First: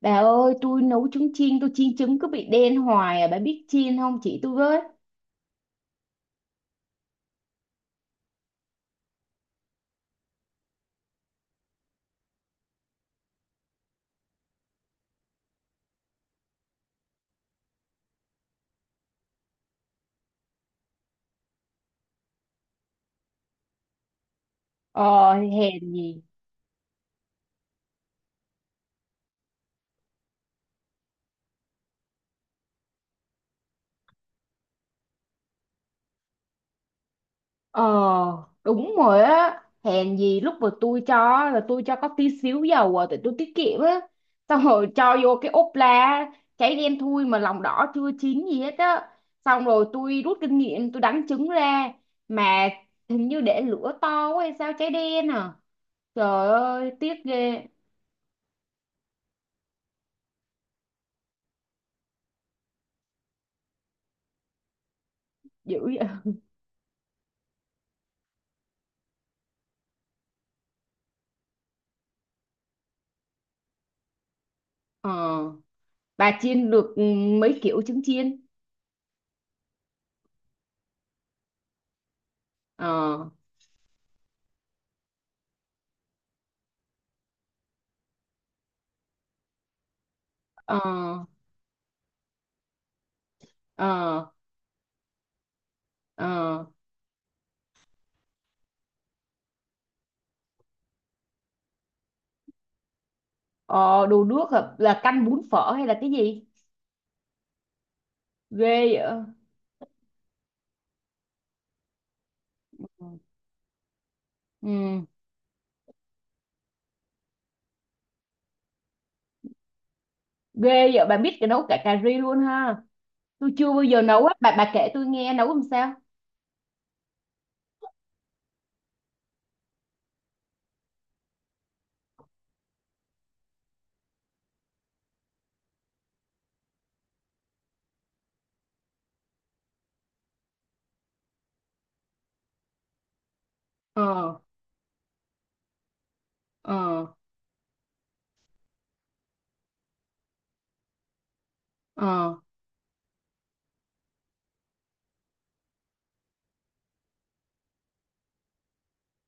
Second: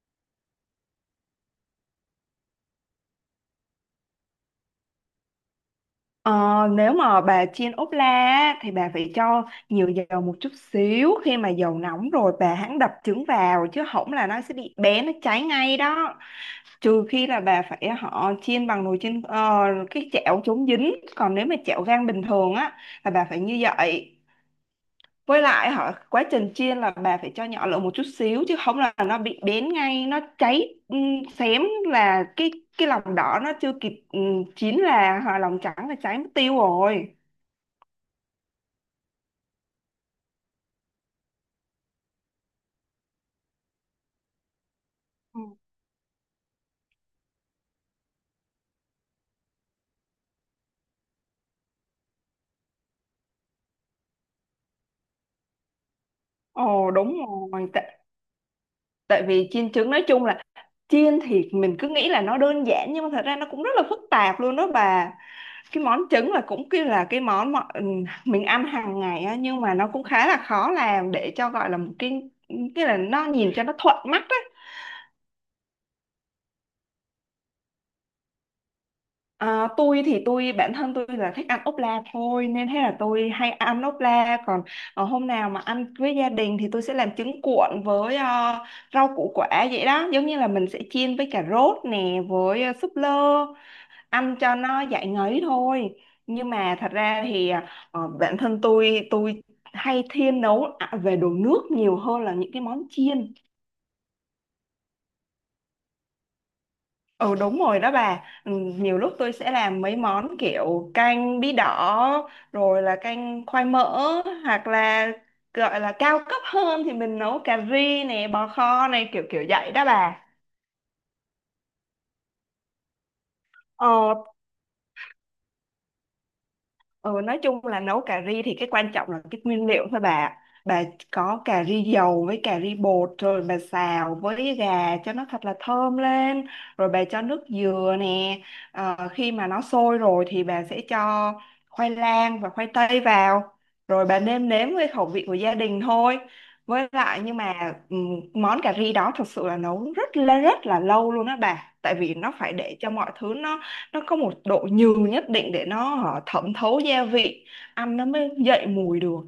Bà ơi, tôi nấu trứng chiên, tôi chiên trứng cứ bị đen hoài à, bà biết chiên không chị tôi với? Ờ, nếu mà bà chiên ốp la á, thì bà phải cho nhiều dầu một chút xíu. Khi mà dầu nóng rồi bà hãng đập trứng vào, chứ không là nó sẽ bị nó cháy ngay đó. Trừ khi là bà phải chiên bằng nồi chiên cái chảo chống dính, còn nếu mà chảo gang bình thường á là bà phải như vậy. Ờ, Với lại hèn gì? quá trình chiên là bà phải cho nhỏ lửa một chút xíu, chứ không là nó bị bén ngay, nó cháy, xém là cái lòng đỏ nó chưa kịp chín, là hoặc lòng trắng là cháy mất tiêu rồi. Ờ, đúng rồi á, hèn gì lúc mà tôi cho á, là tôi cho có tí xíu dầu à, tại tôi tiết kiệm á. Xong rồi cho vô Ừ. cái ốp la, cháy đen thui mà lòng đỏ chưa chín gì hết á. Xong rồi tôi rút kinh nghiệm, tôi đánh trứng ra, mà hình như để lửa to quá hay sao cháy đen à. Trời ơi, Ồ tiếc đúng ghê, rồi, tại vì chiên trứng nói chung là chiên thì mình cứ nghĩ là nó đơn giản, nhưng mà thật ra nó cũng rất là phức tạp luôn đó bà. dữ Cái vậy. món trứng là cũng kia là cái món mà mình ăn hàng ngày á, nhưng mà nó cũng khá là khó làm để cho gọi là một cái là nó nhìn cho nó thuận mắt á. Ờ. Bà chiên được ừ, mấy kiểu trứng chiên. À, tôi thì bản thân tôi là thích ăn ốp la thôi, nên thế là Ờ. tôi hay ăn ốp la. Còn hôm nào mà ăn với gia đình thì tôi sẽ làm trứng cuộn với rau củ quả vậy đó, giống như là mình sẽ Ờ. chiên với cà rốt nè, với súp lơ, Ờ. ăn cho nó giải ngấy thôi. Nhưng Ờ. mà thật ra thì bản thân tôi, hay thiên nấu về đồ nước nhiều hơn là những cái món chiên. Ờ đồ nước hả? Là canh bún phở hay là cái gì Ừ đúng rồi đó bà. Ừ, ghê vậy Nhiều lúc tôi sẽ làm mấy món kiểu canh bí đỏ, rồi là canh khoai mỡ. Hoặc ừ. là gọi là cao cấp hơn thì mình nấu cà ri này, bò kho này, kiểu kiểu vậy đó bà. Ghê vậy bà biết cái nấu cả cà ri luôn ha, tôi chưa bao giờ Ờ. nấu á, bà kể tôi nghe nấu làm sao. Ừ, nói chung là nấu cà ri thì cái quan trọng là cái nguyên liệu thôi bà. Bà có cà ri dầu với cà ri bột, rồi bà xào với gà cho nó thật là thơm lên, rồi bà cho nước dừa nè. Ờ, khi mà nó sôi rồi thì bà sẽ cho khoai lang và khoai tây vào, rồi bà Ờ. nêm nếm với khẩu vị của gia đình thôi. Với Ờ. lại nhưng mà món cà ri đó thật sự là nấu rất là lâu luôn đó bà, tại vì nó Ờ. phải để cho mọi thứ nó có một độ nhừ nhất định để nó, hả, thẩm thấu gia vị, ăn nó mới dậy mùi được.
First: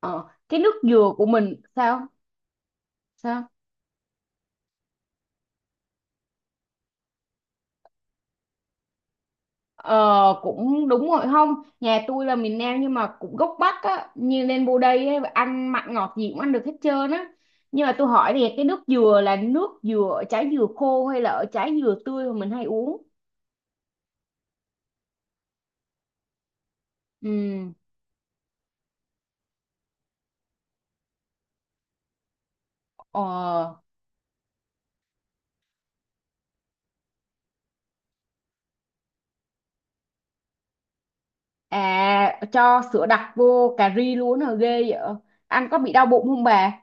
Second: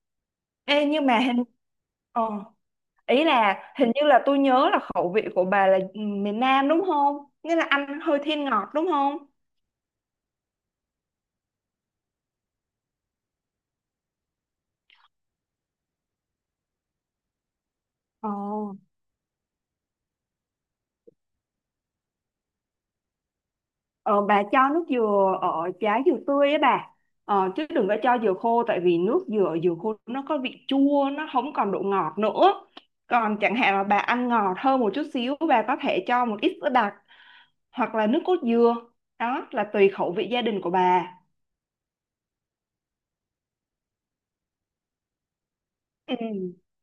Ờ cái nước Ê, nhưng dừa mà của mình sao ờ, ý sao. là hình như là tôi nhớ là khẩu vị của bà là miền Nam đúng không, nghĩa là ăn hơi thiên ngọt đúng không. Ờ cũng đúng rồi không. Nhà tôi là miền Nam nhưng mà cũng gốc Bắc á, như lên vô đây á, ăn mặn ngọt gì cũng ăn được hết trơn á. Nhưng mà tôi ờ, hỏi thì cái nước dừa là nước dừa ở trái dừa khô hay là ở trái dừa tươi mà mình hay uống. ờ bà cho nước dừa ở trái dừa tươi ấy bà. Ờ, chứ Ừ. đừng có cho dừa khô, tại vì nước dừa dừa khô nó có vị chua, nó không còn độ ngọt nữa. Ờ. Còn chẳng hạn là bà ăn ngọt hơn một chút xíu, bà có thể cho một ít sữa đặc hoặc là nước cốt dừa, đó là tùy khẩu vị gia đình của bà. À cho sữa đặc vô cà ri luôn hả, ghê vậy. Ăn có bị đau bụng không Ừ. bà?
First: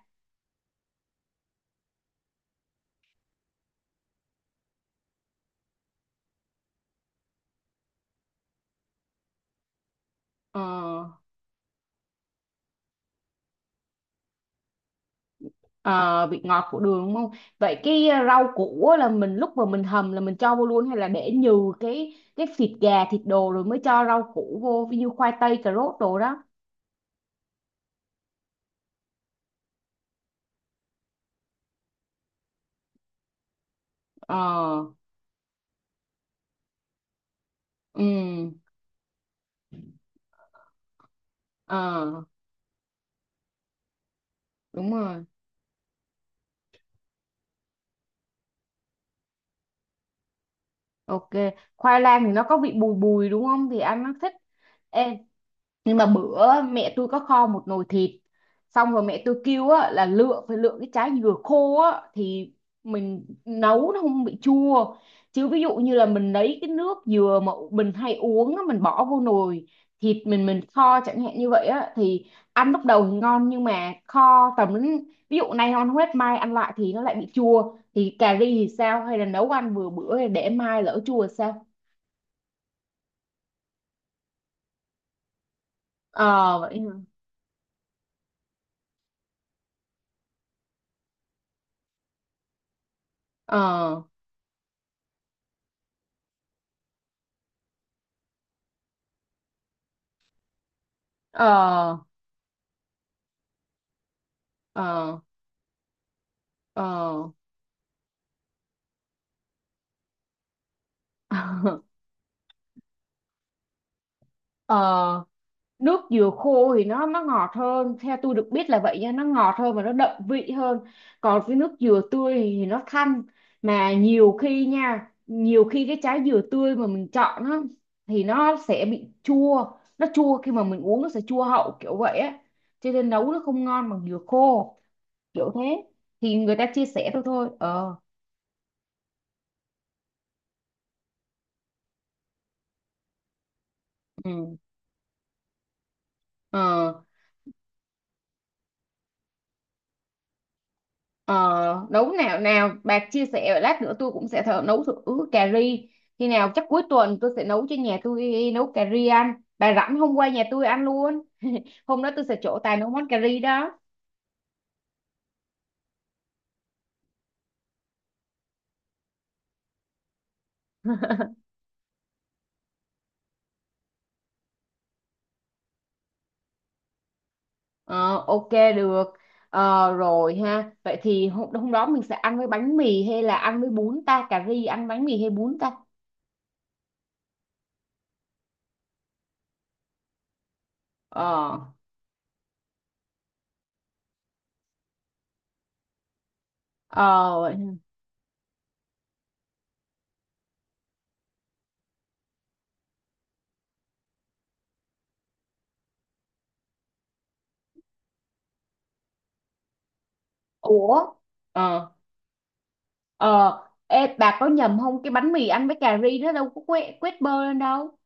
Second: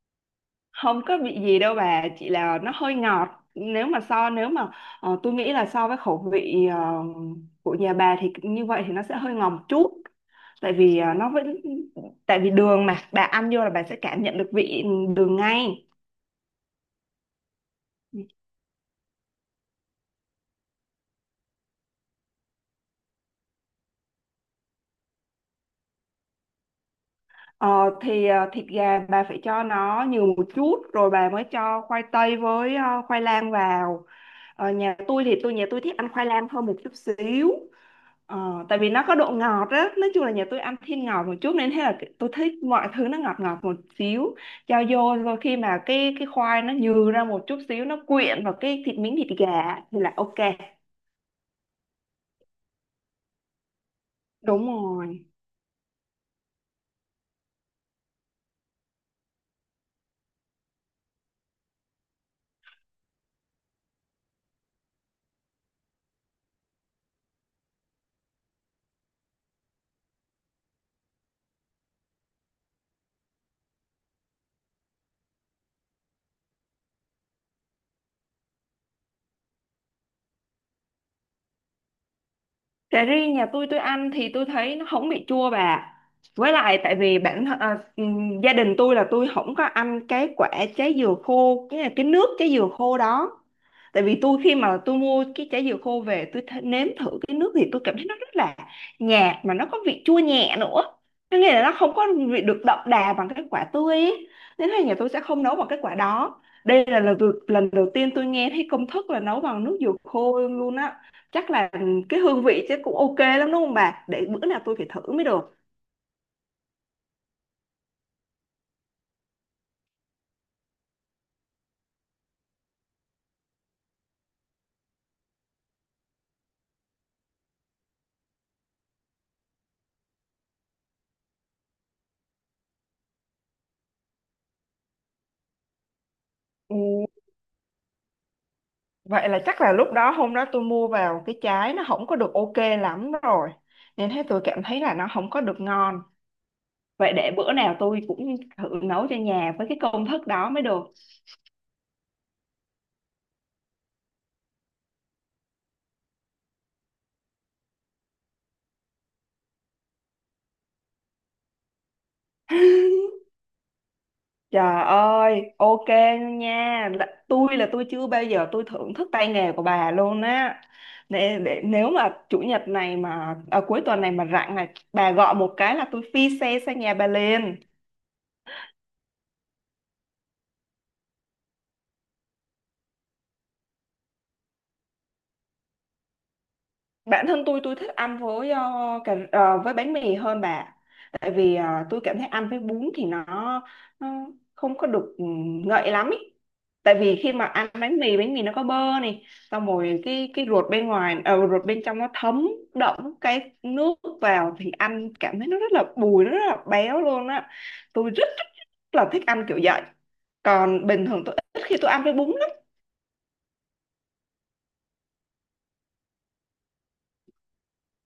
Không có bị gì đâu bà, chỉ là nó hơi ngọt. Nếu mà tôi nghĩ là so với khẩu vị của nhà bà thì như vậy thì nó sẽ hơi ngọt một chút. Ờ. Tại vì à, nó vẫn Tại vì đường mà bà ăn vô là bà sẽ cảm nhận được vị đường ngay. Ờ, vị ngọt của đường đúng không? Vậy cái rau củ á là mình lúc mà mình hầm là mình cho vô luôn hay là để nhừ cái thịt gà thịt đồ rồi mới cho rau củ vô, ví dụ khoai tây cà rốt đồ đó. Ờ, thì thịt gà bà phải cho nó nhiều một chút, rồi bà mới cho khoai tây với khoai lang vào. Ờ. Ờ, nhà tôi thích ăn khoai lang hơn một chút xíu. Ừ. Ờ, tại vì nó có độ ngọt á, nói chung là nhà tôi ăn thiên ngọt một chút, nên thế là Ờ tôi thích mọi thứ nó ngọt ngọt một xíu. Cho đúng vô, rồi. rồi khi mà cái khoai nó nhừ ra một chút xíu, nó quyện vào cái thịt miếng thịt gà thì là ok. Ok. Khoai lang thì nó có vị bùi bùi đúng không? Thì ăn nó thích. Đúng Ê, rồi. nhưng mà bữa mẹ tôi có kho một nồi thịt, xong rồi mẹ tôi kêu á, là lựa phải lựa cái trái dừa khô á, thì mình nấu nó không bị chua. Chứ ví dụ như là mình lấy cái nước dừa mà mình hay uống á, mình bỏ vô nồi thịt mình kho chẳng hạn như vậy á, thì ăn lúc đầu thì ngon nhưng mà kho tầm đến ví dụ nay ngon hết mai ăn lại thì nó lại bị chua, thì cà ri thì sao hay là nấu ăn vừa bữa để mai lỡ chua thì sao? Cà ri nhà tôi ăn thì tôi thấy nó không bị chua bà. Với Ờ vậy lại tại hả? vì gia đình tôi là tôi không có ăn cái quả trái dừa khô, cái nước trái dừa khô đó. Ờ. Tại vì khi mà tôi mua cái trái dừa khô về tôi nếm thử cái nước, thì tôi cảm thấy nó rất là nhạt, mà nó có vị chua nhẹ nữa. Có Ờ. nghĩa là nó không có vị được đậm đà bằng cái quả tươi ấy. Nên là nhà tôi Ờ. sẽ không nấu bằng cái quả đó. Ờ. Lần đầu tiên tôi nghe thấy công thức là nấu bằng nước dừa khô luôn á. Chắc là cái hương vị chứ cũng ok lắm đúng không bà, để bữa nào Ờ, tôi phải thử mới được. nước dừa khô thì nó ngọt hơn, theo tôi được biết là vậy nha, nó ngọt hơn và nó đậm vị hơn. Còn cái nước dừa tươi thì nó thanh, mà nhiều khi nha, nhiều khi cái trái dừa tươi mà mình chọn á thì nó sẽ bị chua, nó chua khi mà mình uống nó sẽ chua hậu kiểu vậy á, cho nên nấu nó không ngon bằng dừa khô kiểu thế, thì người ta Ừ, chia sẻ thôi thôi ờ. vậy là chắc là lúc đó hôm đó tôi mua vào cái trái nó không có được ok lắm rồi, nên thế tôi Ừ. cảm thấy là nó không có được ngon. Ờ. Vậy để bữa nào tôi cũng thử nấu cho nhà với cái công thức đó mới được. Ờ, nấu nào nào bà chia sẻ lát nữa tôi cũng sẽ thử nấu thử cà ri, khi nào chắc cuối tuần tôi sẽ nấu cho nhà, tôi nấu cà ri ăn, bà rảnh hôm qua nhà tôi ăn luôn. Hôm đó tôi sẽ trổ tài nấu món cà ri đó. Trời ơi, ok nha. Tôi là tôi chưa bao giờ tôi thưởng thức tay nghề của bà luôn á. Để nếu mà chủ nhật này mà à, cuối tuần này mà rảnh này, bà gọi một cái là tôi phi xe sang nhà bà liền. Ờ, ok, được. Ờ, rồi ha, vậy thì hôm đó mình sẽ ăn với bánh mì hay là ăn với bún ta, cà ri ăn bánh mì hay bún ta? Bản thân tôi, thích ăn với với bánh mì hơn bà. Tại vì Ờ. Tôi cảm thấy ăn với bún thì nó không có được ngậy lắm ý. Tại vì khi Ờ. mà ăn bánh mì, bánh mì nó có bơ này, xong rồi cái ruột ruột bên trong nó thấm đẫm cái nước vào, thì ăn cảm thấy nó rất là bùi, nó rất là béo luôn á. Tôi rất là thích ăn kiểu vậy. Còn Ủa. bình thường tôi ít khi Ờ. tôi ăn với bún lắm. Ờ. Ê bà có nhầm không, cái bánh mì ăn với cà ri nó đâu có quét quét bơ lên đâu.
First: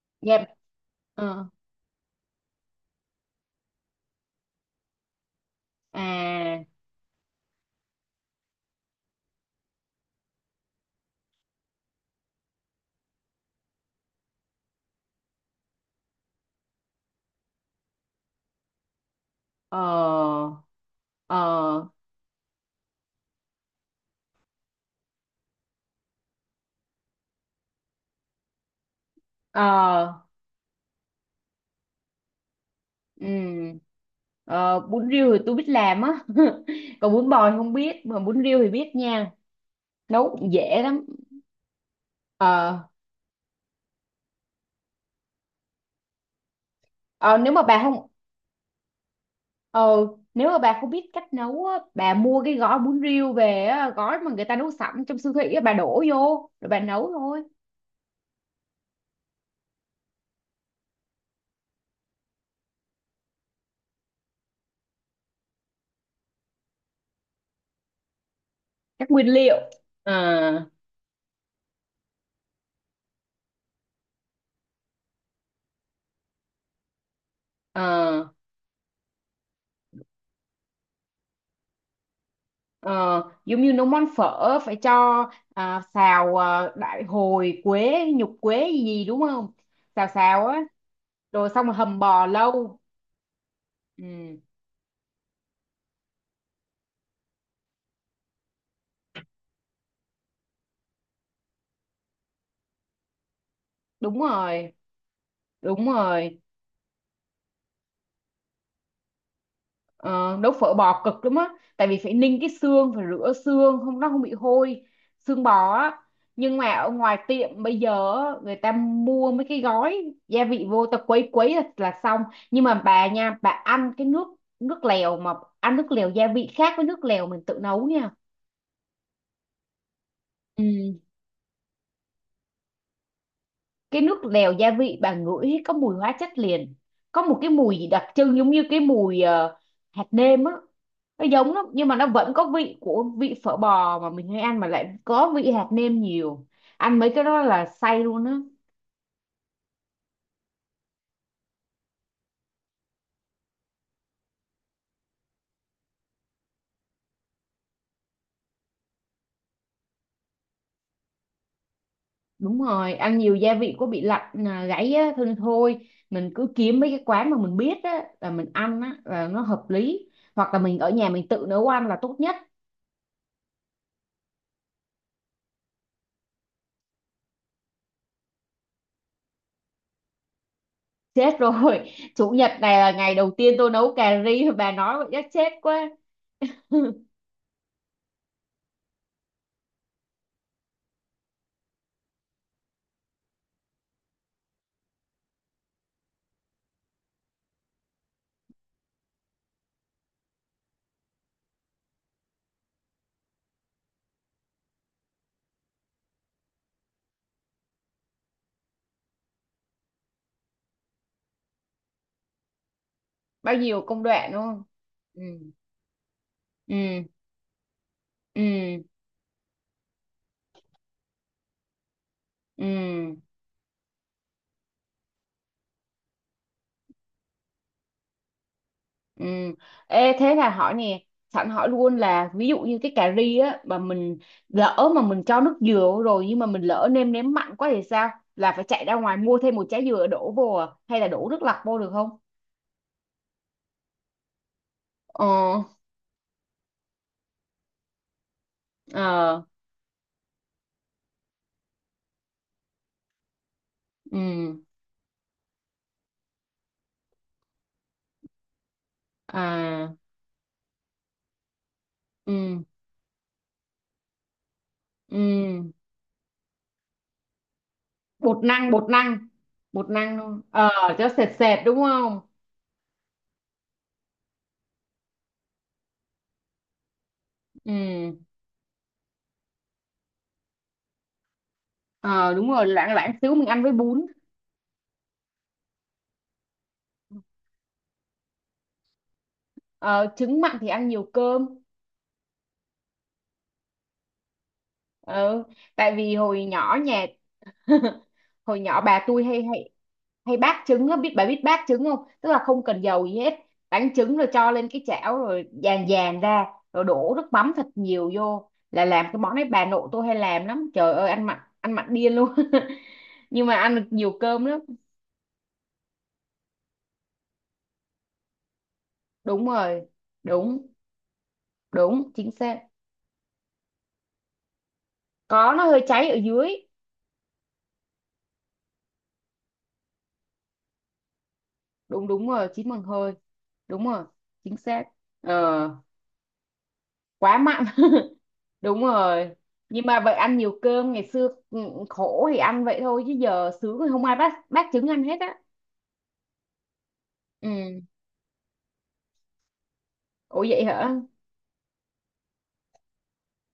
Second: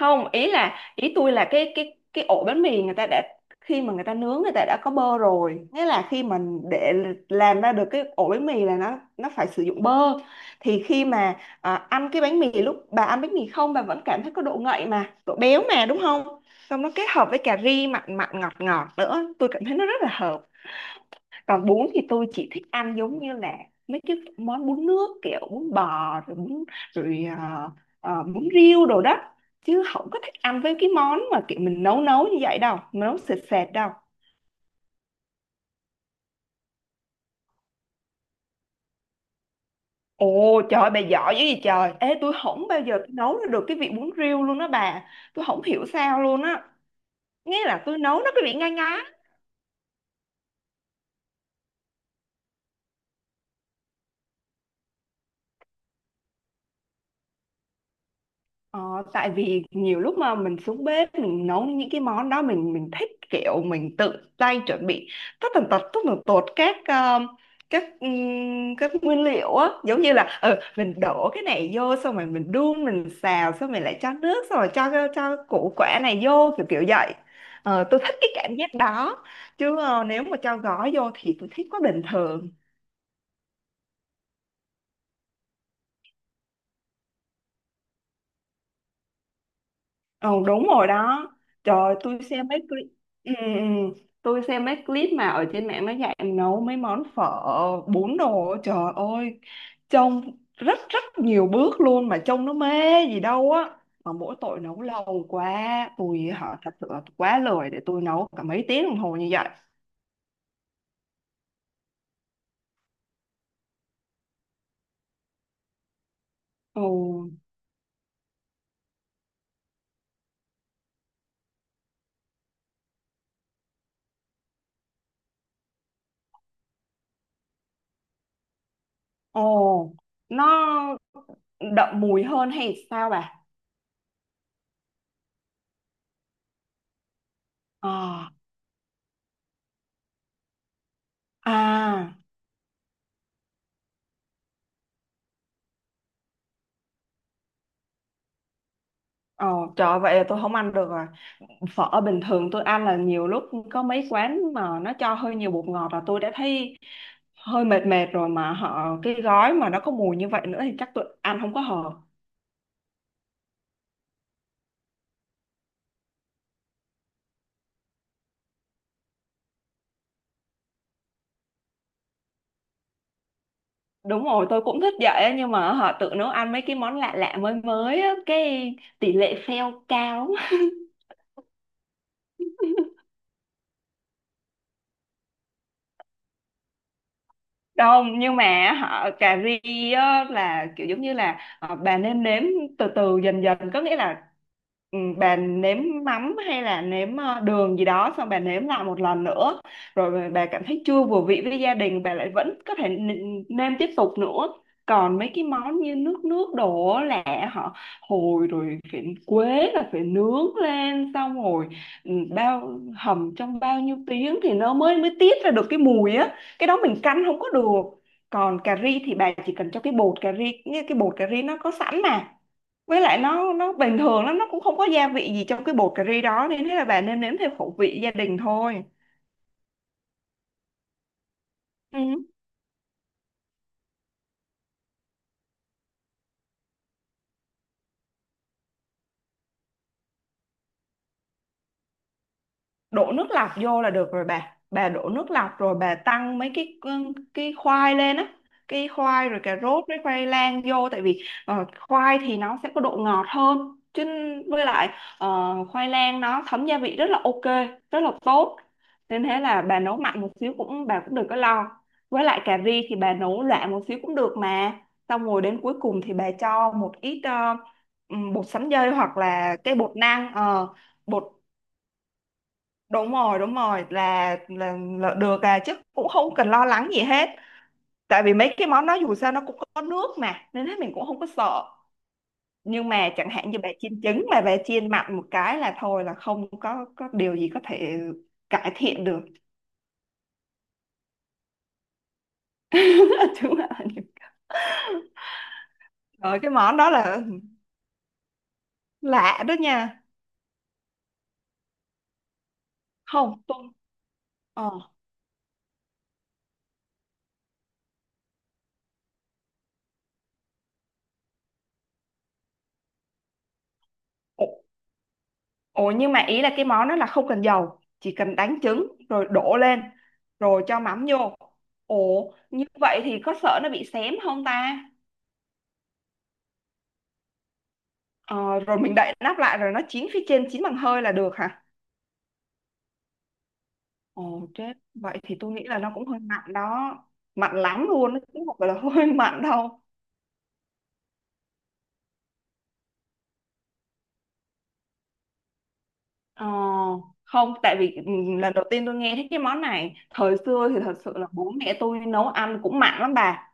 Không, Dạ. Ý tôi Ờ. là cái ổ bánh mì người ta đã, khi mà người ta nướng, người ta đã có bơ rồi. Nghĩa là khi mà À. để làm ra được cái ổ bánh mì là nó phải sử dụng bơ, thì khi mà ăn cái bánh mì, lúc bà ăn bánh mì không bà vẫn cảm thấy có độ ngậy mà độ béo mà đúng không. Xong nó kết hợp với cà ri mặn mặn ngọt ngọt nữa, tôi cảm thấy nó rất là hợp. Ờ. Còn Ờ. bún thì tôi chỉ thích ăn giống như là mấy cái món bún nước, kiểu bún bò, rồi bún rồi ờ, ờ, bún riêu đồ đó, chứ không có Ờ. thích ăn với cái món mà kiểu mình nấu nấu như vậy đâu, nấu Ừ. sệt sệt đâu. Ờ, bún riêu thì tôi biết làm á. Còn bún bò thì không biết, mà bún riêu thì biết nha. Nấu cũng Ồ trời dễ ơi, bà lắm. giỏi dữ gì trời. Ê tôi không Ờ. bao giờ tôi nấu ra được cái vị bún riêu luôn đó bà, tôi không hiểu sao luôn á. Ờ, nếu mà Nghĩa bà là tôi không nấu nó cái vị ngai ngái. ờ, nếu mà bà không biết cách nấu á, bà mua cái gói bún riêu về á, gói mà người ta nấu sẵn trong siêu thị á, bà đổ vô rồi bà nấu thôi. Ờ, tại vì nhiều lúc mà mình xuống bếp mình nấu những cái món đó, mình thích kiểu mình tự tay chuẩn bị tất tần tật, tất tần tột các các Các nguyên nguyên liệu liệu. á. Giống như là Ờ. mình đổ cái này vô, xong rồi mình đun, mình xào xong mình lại cho nước, xong rồi cho củ quả này vô, kiểu kiểu vậy. Ờ, tôi thích Ờ. cái cảm giác đó, chứ nếu mà cho gói vô thì tôi thích quá bình thường. Ờ, giống như nấu món phở phải cho xào đại hồi quế nhục quế gì gì đúng không, xào Ừ, xào á, đúng rồi đó. rồi xong rồi Trời, hầm tôi bò xem mấy lâu. clip. ừ, ừ. ừ. Ừ, Tôi xem mấy clip mà ở trên mạng nó dạy nấu mấy món phở, bún đồ, trời ơi, trông rất rất nhiều bước luôn, mà trông nó mê gì đâu á. Mà đúng mỗi tội rồi nấu lâu quá, đúng tôi rồi thật sự là quá lười để tôi nấu cả mấy tiếng đồng hồ như vậy. Ờ, nấu phở bò cực lắm á, tại vì phải ninh cái xương, phải rửa xương không nó không bị hôi, xương bò á. Nhưng mà ở Ồ. ngoài tiệm bây giờ á, người ta mua mấy cái gói gia vị vô ta quấy quấy là xong. Nhưng mà bà nha, bà ăn cái nước nước lèo mà ăn nước lèo gia vị khác với nước lèo mình tự nấu nha. Ồ, nó Ừ. đậm mùi hơn hay sao bà? Cái nước lèo gia vị bà ngửi có mùi hóa chất liền, có một cái mùi gì đặc Ờ. trưng giống như cái mùi hạt nêm á, nó giống lắm nhưng mà nó À. vẫn có vị của vị phở bò mà mình hay ăn mà lại có vị hạt nêm nhiều. Ăn mấy cái đó là say luôn á. Ồ trời ơi, vậy là tôi không ăn được rồi. Phở bình thường tôi ăn là nhiều lúc có mấy quán mà nó cho hơi nhiều bột ngọt là tôi đã thấy hơi mệt mệt rồi, mà cái gói mà nó có mùi như vậy nữa thì chắc tôi ăn không có hợp. Đúng rồi, ăn nhiều gia vị có bị lạnh gáy á thôi, nên thôi mình cứ kiếm mấy cái quán mà mình biết á là mình ăn á là nó hợp lý, hoặc là mình ở nhà mình tự nấu ăn là tốt nhất. Đúng rồi, tôi cũng thích vậy á, nhưng mà tự nấu ăn mấy cái món lạ lạ mới mới á, cái tỷ lệ fail cao. Chết rồi. Chủ nhật này là ngày đầu tiên tôi nấu cà ri, bà nói vậy chắc chết quá. Không, nhưng mà cà ri á, là kiểu giống như là bà nên nếm từ từ dần dần. Có nghĩa là bà nếm mắm hay là nếm đường gì đó, xong bà nếm lại một lần nữa, rồi bà cảm thấy chưa vừa vị với gia đình bà lại vẫn có thể nêm tiếp tục nữa. Còn mấy cái món như nước nước đổ là họ hồi rồi phải quế là phải nướng lên, xong rồi bao hầm Bao trong bao nhiêu nhiêu công đoạn tiếng đúng thì không. nó mới mới Ừ. tiết ra được cái mùi á. Cái đó mình Ừ. căn không có được. Còn cà Ừ. ri thì bà chỉ cần cho cái bột cà ri, như cái bột cà ri nó có sẵn mà. Với Ừ. lại nó bình thường lắm, nó cũng không có gia vị gì trong cái bột cà ri đó, nên thế là bà nêm nếm theo khẩu vị gia đình thôi. Ừ. Ê thế là hỏi nè, sẵn hỏi luôn Ừ. là ví dụ như cái cà ri á mà mình lỡ mà mình cho nước dừa vô rồi nhưng mà mình lỡ nêm nếm mặn quá thì sao, là phải chạy ra ngoài mua thêm một trái dừa đổ vô à? Hay là đổ nước lọc vô được không? Đổ nước lọc vô là được rồi bà đổ Ờ. nước lọc rồi bà tăng mấy cái khoai lên á, khoai rồi Ờ. cà rốt với khoai lang vô. Tại vì khoai thì nó sẽ có độ ngọt hơn chứ. Ừ. Với lại ờ, khoai lang nó thấm gia vị rất là ok, rất là tốt. Nên thế là bà À. nấu mặn một xíu cũng, bà cũng đừng có lo. Với lại cà Ừ. ri thì bà nấu loãng một xíu cũng được mà. Xong rồi đến Ừ. cuối cùng thì bà cho một ít bột bột sắn năng bột dây hoặc năng là cái Bột bột năng năng, luôn ờ, ờ, cho sệt bột sệt đúng không. đúng rồi đúng rồi, là được à, chứ cũng không cần lo lắng gì hết. Ừ. Tại vì mấy cái món đó dù sao nó cũng có nước mà, nên hết mình cũng không có sợ. Ờ đúng rồi, Nhưng loãng mà loãng chẳng xíu mình hạn như ăn bà với chiên bún. trứng mà bà chiên mặn một cái là thôi, là không có có điều gì có thể cải thiện được. Ờ, trứng mặn thì ăn nhiều cơm. Chứ mà Ờ, tại vì rồi hồi cái món nhỏ đó nhà là hồi nhỏ bà tôi hay lạ đó hay nha. hay bác trứng á, biết bà, biết bác trứng không, tức là không cần dầu gì hết, Không tôi đánh trứng rồi cho lên ờ cái chảo rồi dàn dàn ra, rồi đổ nước mắm thật nhiều vô, là làm cái món đấy. Bà nội tôi hay làm lắm, trời ơi, ăn mặn điên luôn. Nhưng mà ăn được nhiều cơm lắm. Ồ nhưng mà ý là cái món đó là không cần dầu, chỉ cần đánh trứng rồi Đúng đổ lên rồi. rồi Đúng. cho mắm vô. Ồ, Đúng chính xác. như vậy thì có sợ nó bị xém không ta? Có, nó hơi cháy ở dưới. Ờ, rồi mình đậy nắp lại rồi nó chín phía trên, chín bằng hơi là được hả? Đúng, đúng rồi, chín bằng hơi. Đúng rồi. Ồ Chính chết, xác. vậy thì tôi nghĩ Ờ. là nó cũng hơi mặn đó. Quá Mặn mặn. lắm luôn, nó cũng không phải là Đúng hơi rồi, mặn đâu. nhưng mà vậy ăn nhiều cơm ngày xưa ừ, khổ thì ăn vậy thôi, chứ giờ sướng thì không ai bắt bắt trứng ăn hết á. Ờ, không tại Ừ. vì lần đầu tiên tôi nghe thấy cái món này. Thời Ủa vậy xưa thì hả. thật sự là bố mẹ tôi nấu ăn cũng mặn lắm bà,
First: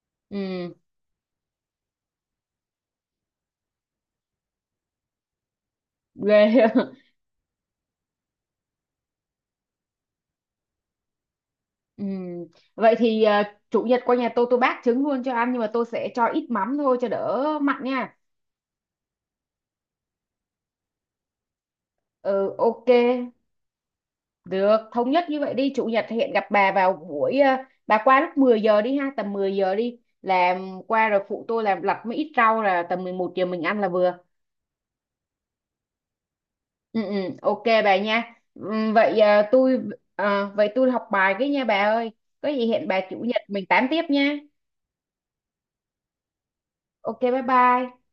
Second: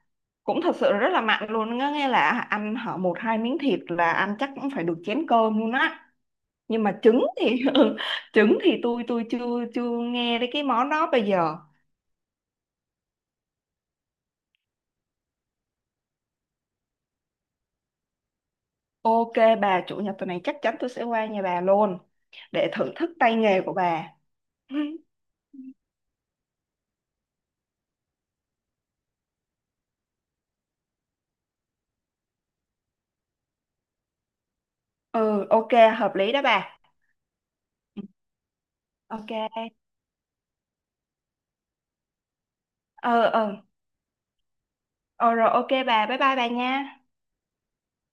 cũng Ừ. thật sự rất là mặn luôn á, nghe là ăn hở một hai miếng thịt là ăn chắc cũng phải được chén cơm luôn á. Ghê. Nhưng mà trứng thì trứng thì tôi chưa chưa nghe đến cái món đó bây giờ. Ừ, vậy thì ờ, chủ nhật qua nhà tôi bác trứng luôn cho ăn, nhưng mà tôi sẽ cho ít mắm thôi cho đỡ mặn nha. Ok bà, chủ nhật tuần này chắc chắn tôi sẽ qua nhà bà luôn Ừ, để ok, thưởng thức tay nghề của bà. được, thống nhất như vậy đi, chủ nhật hẹn gặp bà vào buổi bà qua lúc 10 giờ đi ha, tầm 10 giờ đi làm, qua rồi phụ tôi làm lặt mấy ít rau là tầm 11 giờ mình ăn là vừa. Ừ ok, hợp lý đó bà. Ừ, ừ, ok bà nha. Ừ, Ừ, vậy ok. Tôi vậy tôi học bài cái nha bà ơi. Có gì hẹn bà chủ ờ nhật ờ mình tám tiếp nha. Ờ rồi, ok bà, bye bye bà nha. Ok, bye bye.